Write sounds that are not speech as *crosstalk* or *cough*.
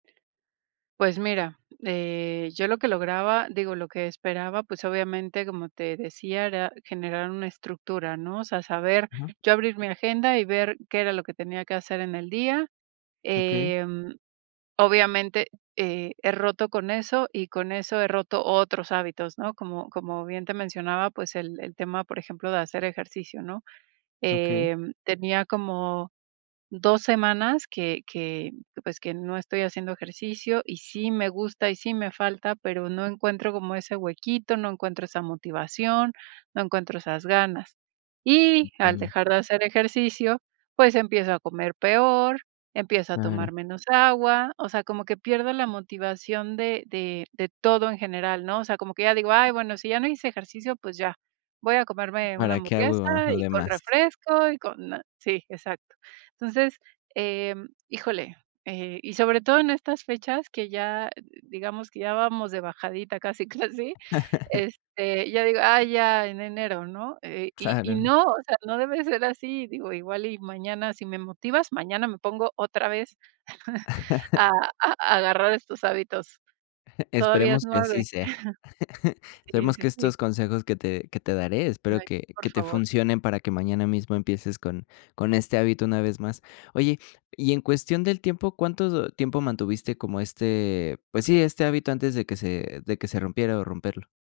Pues, mira, eh, yo lo que lograba, digo, lo que esperaba, pues obviamente, como te decía, era generar una estructura, ¿no? O sea, saber Ujú. yo abrir mi agenda, y ver qué era lo que tenía que hacer en el día, Okey. em, obviamente, eh, he roto con eso, y con eso he roto otros hábitos, ¿no? Como como bien te mencionaba, pues, el el tema, por ejemplo, de hacer ejercicio, ¿no? Okey. Em, tenía como, 2 semanas que que, pues, que no estoy haciendo ejercicio y sí me gusta y sí me falta, pero no encuentro como ese huequito, no encuentro esa motivación, no encuentro esas ganas. Y al Entiendo. dejar de hacer ejercicio, pues, empiezo a comer peor, empiezo a tomar Claro. menos agua, o sea, como que pierdo la motivación de de de todo en general, ¿no? O sea, como que ya digo: "Ay, bueno, si ya no hice ejercicio, pues ya, voy a comerme una ¿Para qué hamburguesa, hago lo y con demás? refresco y con na" Sí, exacto. Entonces, em, híjole, eh, y sobre todo en estas fechas que ya, digamos que ya vamos de bajadita casi, casi, *chuckles* este, ya digo: "Ay, ya, en enero, ¿no?". Y y Claro. no, o sea, no debe ser así, digo, igual y mañana si me motivas, mañana me pongo otra vez, *chuckles* a *chuckles* a agarrar estos hábitos. Todavía es Esperemos que así 9. sea. *chuckles* *chuckles* Sí, Esperemos sí, que sí. estos consejos que te que te daré, espero Ay, que por que te favor. funcionen para que mañana mismo empieces con con este hábito una vez más. Oye, y en cuestión del tiempo, ¿cuánto tiempo mantuviste como este, pues sí, este hábito antes de que se de que se rompiera, o, romperlo?